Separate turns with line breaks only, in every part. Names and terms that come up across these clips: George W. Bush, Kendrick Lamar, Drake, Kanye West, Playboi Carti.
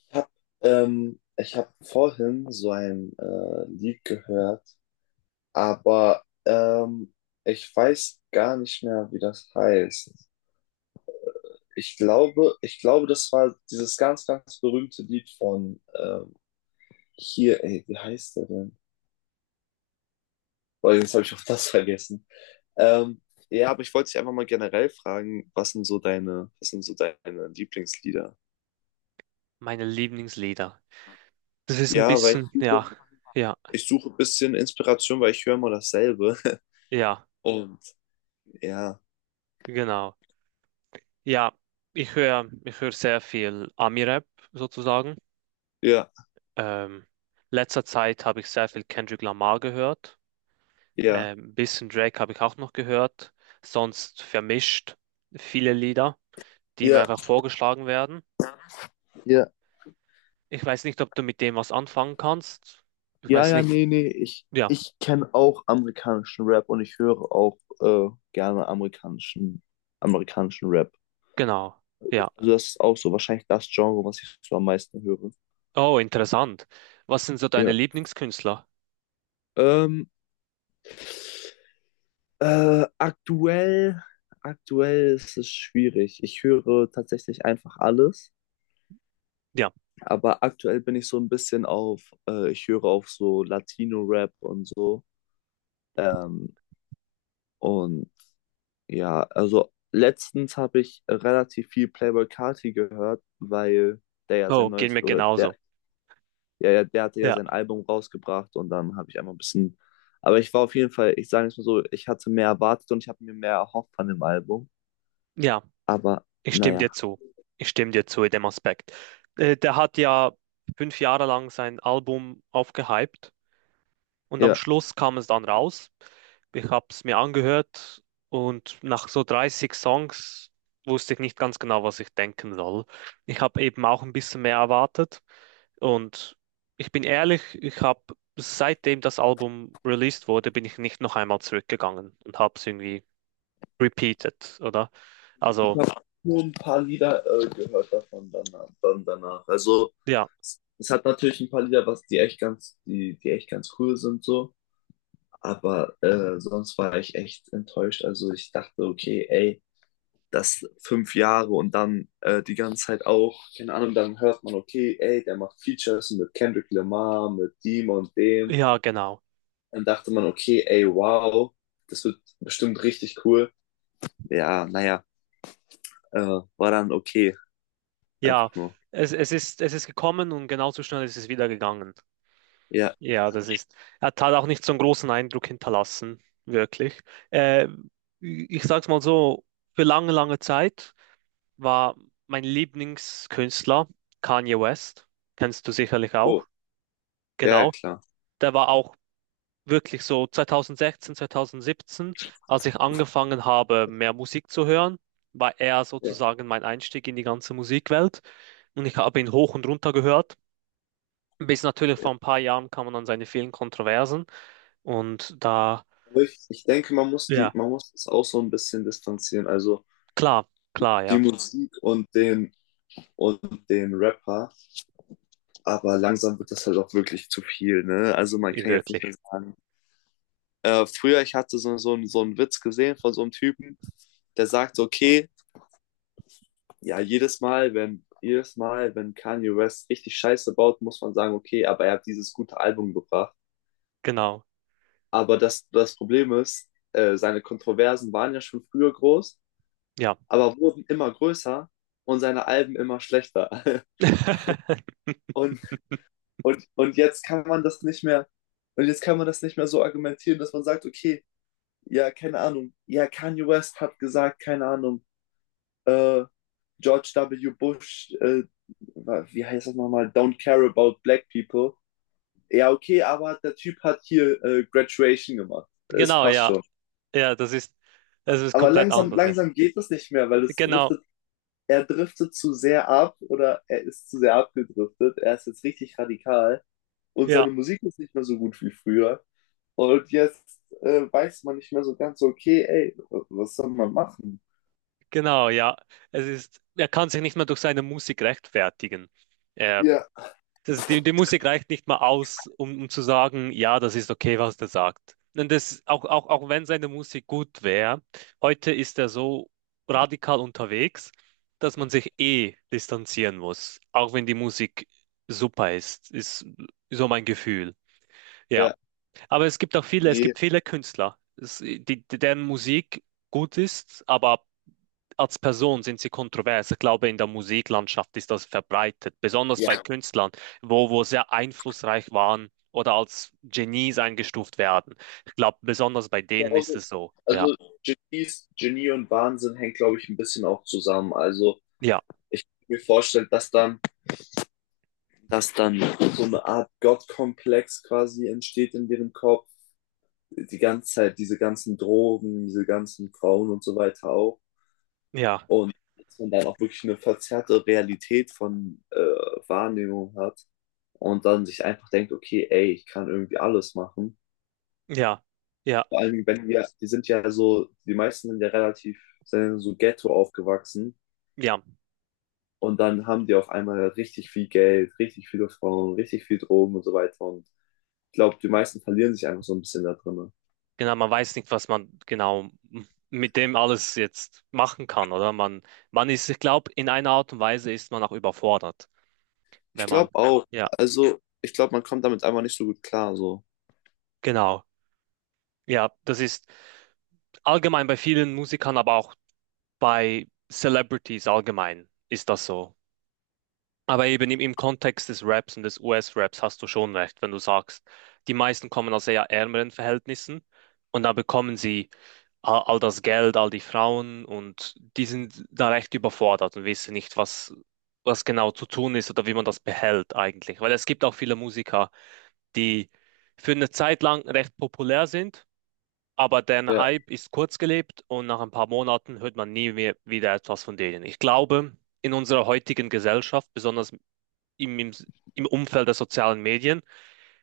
Ich habe Ich hab vorhin so ein Lied gehört, aber ich weiß gar nicht mehr, wie das heißt. Ich glaube, das war dieses ganz, ganz berühmte Lied von hier, ey, wie heißt der denn? Boah, jetzt habe ich auch das vergessen. Ähm, ja, aber ich wollte dich einfach mal generell fragen, was sind so deine Lieblingslieder?
Meine Lieblingslieder. Das ist ein
Ja, weil ich
bisschen,
suche,
ja, ja,
ich suche ein bisschen Inspiration, weil ich höre immer dasselbe.
ja,
Und ja.
genau. Ja, ich höre sehr viel Ami-Rap sozusagen.
Ja,
Ähm, Letzter Zeit habe ich sehr viel Kendrick Lamar gehört.
ja.
Bisschen Drake habe ich auch noch gehört. Sonst vermischt viele Lieder, die mir
Ja,
einfach vorgeschlagen werden.
ja,
Ich weiß nicht, ob du mit dem was anfangen kannst. Ich
ja,
weiß
ja,
nicht.
nee, nee. Ich,
Ja,
ich kenne auch amerikanischen Rap und ich höre auch gerne amerikanischen Rap.
genau. Ja.
Also das ist auch so wahrscheinlich das Genre, was ich so am meisten höre.
Oh, interessant. Was sind so deine
Ja.
Lieblingskünstler?
Ähm, äh, aktuell, aktuell ist es schwierig. Ich höre tatsächlich einfach alles.
Ja.
Aber aktuell bin ich so ein bisschen auf, ich höre auf so Latino-Rap und so. Ähm, und ja, also letztens habe ich relativ viel Playboi Carti gehört, weil der ja sein
Oh, geht
neues,
mir
oder der,
genauso.
ja, ja, der hatte ja
Ja,
sein Album rausgebracht und dann habe ich einfach ein bisschen, aber ich war auf jeden Fall, ich sage es mal so, ich hatte mehr erwartet und ich habe mir mehr erhofft von dem Album,
ja,
aber
ich stimme dir
naja.
zu. Ich stimme dir zu in dem Aspekt. Der hat ja 5 Jahre lang sein Album aufgehypt und am
Ja.
Schluss kam es dann raus. Ich habe es mir angehört und nach so 30 Songs wusste ich nicht ganz genau, was ich denken soll. Ich habe eben auch ein bisschen mehr erwartet, und ich bin ehrlich, ich habe, seitdem das Album released wurde, bin ich nicht noch einmal zurückgegangen und habe es irgendwie repeated, oder?
Ich
Also.
habe nur ein paar Lieder gehört davon danach, dann danach. Also
Ja,
es hat natürlich ein paar Lieder, was die echt ganz, die, die echt ganz cool sind so. Aber sonst war ich echt enttäuscht. Also ich dachte, okay, ey, das 5 Jahre und dann die ganze Zeit auch, keine Ahnung, dann hört man, okay, ey, der macht Features mit Kendrick Lamar, mit dem und dem.
ja, genau.
Dann dachte man, okay, ey, wow, das wird bestimmt richtig cool. Ja, naja, äh, war dann okay,
Ja,
einfach nur.
es ist, es ist gekommen und genauso schnell ist es wieder gegangen.
Ja,
Ja, das ist. Er hat halt auch nicht so einen großen Eindruck hinterlassen, wirklich. Äh, Ich sag's mal so, für lange, lange Zeit war mein Lieblingskünstler Kanye West. Kennst du sicherlich auch.
oh, ja, ja,
Genau.
klar.
Der war auch wirklich so 2016, 2017, als ich angefangen habe, mehr Musik zu hören, war er
Ja,
sozusagen mein Einstieg in die ganze Musikwelt. Und ich habe ihn hoch und runter gehört. Bis natürlich
ja.
vor ein paar Jahren kam man an seine vielen Kontroversen. Und da,
Aber ich denke,
ja,
man muss das auch so ein bisschen distanzieren. Also
klar, klar,
die
ja,
Musik und den und dem Rapper. Aber langsam wird das halt auch wirklich zu viel, ne? Also man kann jetzt nicht
wirklich.
mehr sagen. Früher, ich hatte so einen Witz gesehen von so einem Typen, der sagt, okay, ja, jedes Mal, wenn Kanye West richtig Scheiße baut, muss man sagen, okay, aber er hat dieses gute Album gebracht.
Genau,
Aber das, das Problem ist, seine Kontroversen waren ja schon früher groß,
ja.
aber wurden immer größer und seine Alben immer schlechter. Und und jetzt kann man das nicht mehr, so argumentieren, dass man sagt, okay, ja, keine Ahnung, ja, Kanye West hat gesagt, keine Ahnung, äh, George W. Bush, wie heißt das nochmal, don't care about black people. Ja, okay, aber der Typ hat hier Graduation gemacht. Es
Genau,
passt
ja.
schon.
Ja, das ist, es ist
Aber
komplett
langsam,
anders, ja.
langsam geht das nicht mehr, weil
Genau,
er driftet zu sehr ab oder er ist zu sehr abgedriftet. Er ist jetzt richtig radikal und
ja,
seine Musik ist nicht mehr so gut wie früher. Und jetzt weiß man nicht mehr so ganz, okay, ey, was soll man machen?
genau, ja. Es ist, er kann sich nicht mehr durch seine Musik rechtfertigen. Er,
Ja,
das, die Musik reicht nicht mal aus, um, um zu sagen, ja, das ist okay, was der sagt. Und das, auch, auch, auch wenn seine Musik gut wäre, heute ist er so radikal unterwegs, dass man sich eh distanzieren muss, auch wenn die Musik super ist, ist so mein Gefühl. Ja.
ja,
Aber es gibt auch viele, es
nee.
gibt viele Künstler, es, deren Musik gut ist, aber als Person sind sie kontrovers. Ich glaube, in der Musiklandschaft ist das verbreitet, besonders bei
Ja.
Künstlern, wo sehr einflussreich waren oder als Genies eingestuft werden. Ich glaube, besonders bei denen ist
Also,
es so. Ja,
also, Genie und Wahnsinn hängt, glaube ich, ein bisschen auch zusammen. Also
ja,
ich kann mir vorstellen, dass dann so eine Art Gottkomplex quasi entsteht in deren Kopf. Die ganze Zeit, diese ganzen Drogen, diese ganzen Frauen und so weiter auch.
ja,
Und dass man dann auch wirklich eine verzerrte Realität von Wahrnehmung hat und dann sich einfach denkt, okay, ey, ich kann irgendwie alles machen.
ja, ja,
Vor allem, wenn wir, die sind ja so, die meisten sind ja relativ, sind so Ghetto aufgewachsen
ja.
und dann haben die auf einmal richtig viel Geld, richtig viele Frauen, richtig viel Drogen und so weiter. Und ich glaube, die meisten verlieren sich einfach so ein bisschen da drin.
Genau, man weiß nicht, was man genau mit dem alles jetzt machen kann, oder? Man ist, ich glaube, in einer Art und Weise ist man auch überfordert.
Ich
Wenn man,
glaube auch,
ja,
also ich glaube, man kommt damit einfach nicht so gut klar, so.
genau. Ja, das ist allgemein bei vielen Musikern, aber auch bei Celebrities allgemein ist das so. Aber eben im, im Kontext des Raps und des US-Raps hast du schon recht, wenn du sagst, die meisten kommen aus eher ärmeren Verhältnissen, und da bekommen sie all das Geld, all die Frauen, und die sind da recht überfordert und wissen nicht, was, was genau zu tun ist oder wie man das behält eigentlich. Weil es gibt auch viele Musiker, die für eine Zeit lang recht populär sind. Aber der
Ja.
Hype ist kurzgelebt, und nach ein paar Monaten hört man nie mehr wieder etwas von denen. Ich glaube, in unserer heutigen Gesellschaft, besonders im, im, im Umfeld der sozialen Medien,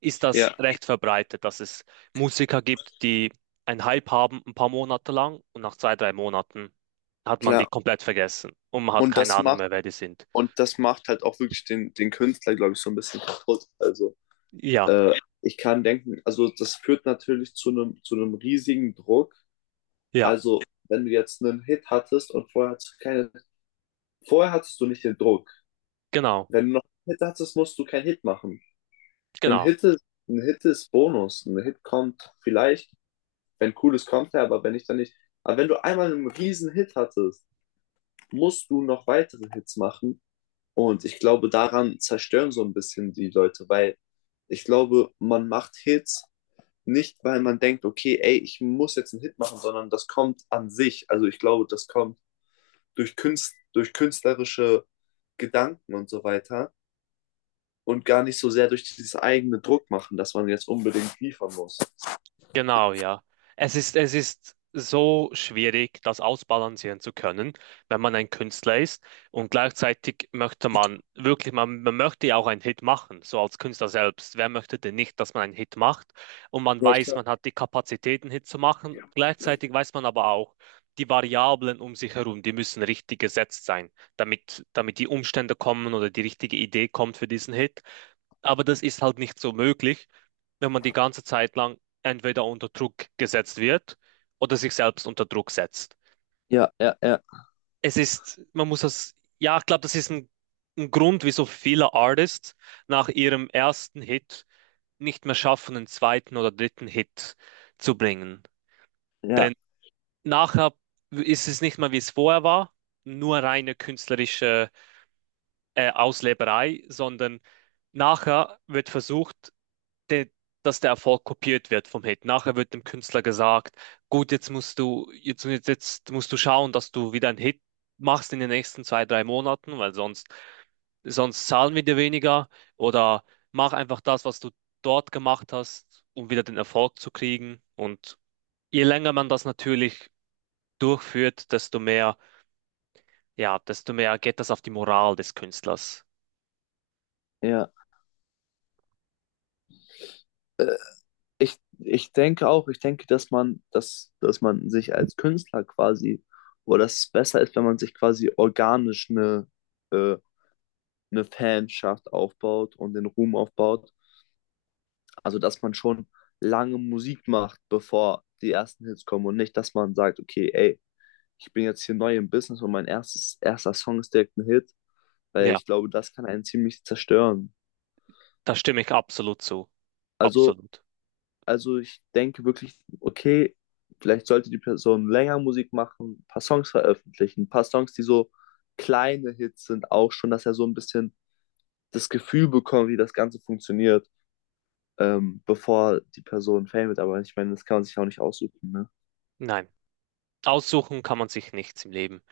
ist das
Ja,
recht verbreitet, dass es Musiker gibt, die einen Hype haben ein paar Monate lang und nach 2, 3 Monaten hat man die
klar.
komplett vergessen und man hat
Und
keine
das
Ahnung
macht
mehr, wer die sind.
Und das macht halt auch wirklich den, den Künstler, glaube ich, so ein bisschen kaputt. Also
Ja,
äh, ich kann denken, also das führt natürlich zu einem riesigen Druck.
ja,
Also wenn du jetzt einen Hit hattest und vorher hattest du nicht den Druck.
genau,
Wenn du noch einen Hit hattest, musst du keinen Hit machen. Ein
genau.
Hit ist, ein Hit ist Bonus. Ein Hit kommt vielleicht, wenn cooles kommt ja aber wenn nicht, dann nicht. Aber wenn du einmal einen riesen Hit hattest, musst du noch weitere Hits machen, und ich glaube, daran zerstören so ein bisschen die Leute, weil ich glaube, man macht Hits nicht, weil man denkt, okay, ey, ich muss jetzt einen Hit machen, sondern das kommt an sich. Also ich glaube, das kommt durch durch künstlerische Gedanken und so weiter und gar nicht so sehr durch dieses eigene Druck machen, dass man jetzt unbedingt liefern muss.
Genau, ja. Es ist so schwierig, das ausbalancieren zu können, wenn man ein Künstler ist. Und gleichzeitig möchte man wirklich, man möchte ja auch einen Hit machen, so als Künstler selbst. Wer möchte denn nicht, dass man einen Hit macht? Und man
Ja,
weiß,
klar.
man hat die Kapazität, einen Hit zu machen. Gleichzeitig weiß man aber auch, die Variablen um sich herum, die müssen richtig gesetzt sein, damit, damit die Umstände kommen oder die richtige Idee kommt für diesen Hit. Aber das ist halt nicht so möglich, wenn man die ganze Zeit lang entweder unter Druck gesetzt wird oder sich selbst unter Druck setzt. Es ist, man muss das, ja, ich glaube, das ist ein Grund, wieso viele Artists nach ihrem ersten Hit nicht mehr schaffen, einen zweiten oder dritten Hit zu bringen.
Ja,
Denn nachher ist es nicht mehr, wie es vorher war, nur reine künstlerische Ausleberei, sondern nachher wird versucht, der, dass der Erfolg kopiert wird vom Hit. Nachher wird dem Künstler gesagt, gut, jetzt musst du, jetzt musst du schauen, dass du wieder einen Hit machst in den nächsten 2, 3 Monaten, weil sonst, sonst zahlen wir dir weniger. Oder mach einfach das, was du dort gemacht hast, um wieder den Erfolg zu kriegen. Und je länger man das natürlich durchführt, desto mehr, ja, desto mehr geht das auf die Moral des Künstlers.
ja. Ich denke auch, ich denke, dass man sich als Künstler quasi, oder dass es besser ist, wenn man sich quasi organisch äh, eine Fanschaft aufbaut und den Ruhm aufbaut. Also, dass man schon lange Musik macht, bevor die ersten Hits kommen und nicht, dass man sagt, okay, ey, ich bin jetzt hier neu im Business und mein erster Song ist direkt ein Hit, weil
Ja,
ich glaube, das kann einen ziemlich zerstören.
da stimme ich absolut zu.
Also,
Absolut.
Also, ich denke wirklich, okay, vielleicht sollte die Person länger Musik machen, ein paar Songs veröffentlichen, ein paar Songs, die so kleine Hits sind, auch schon, dass er so ein bisschen das Gefühl bekommt, wie das Ganze funktioniert, bevor die Person Fame wird. Aber ich meine, das kann man sich auch nicht aussuchen, ne?
Nein. Aussuchen kann man sich nichts im Leben.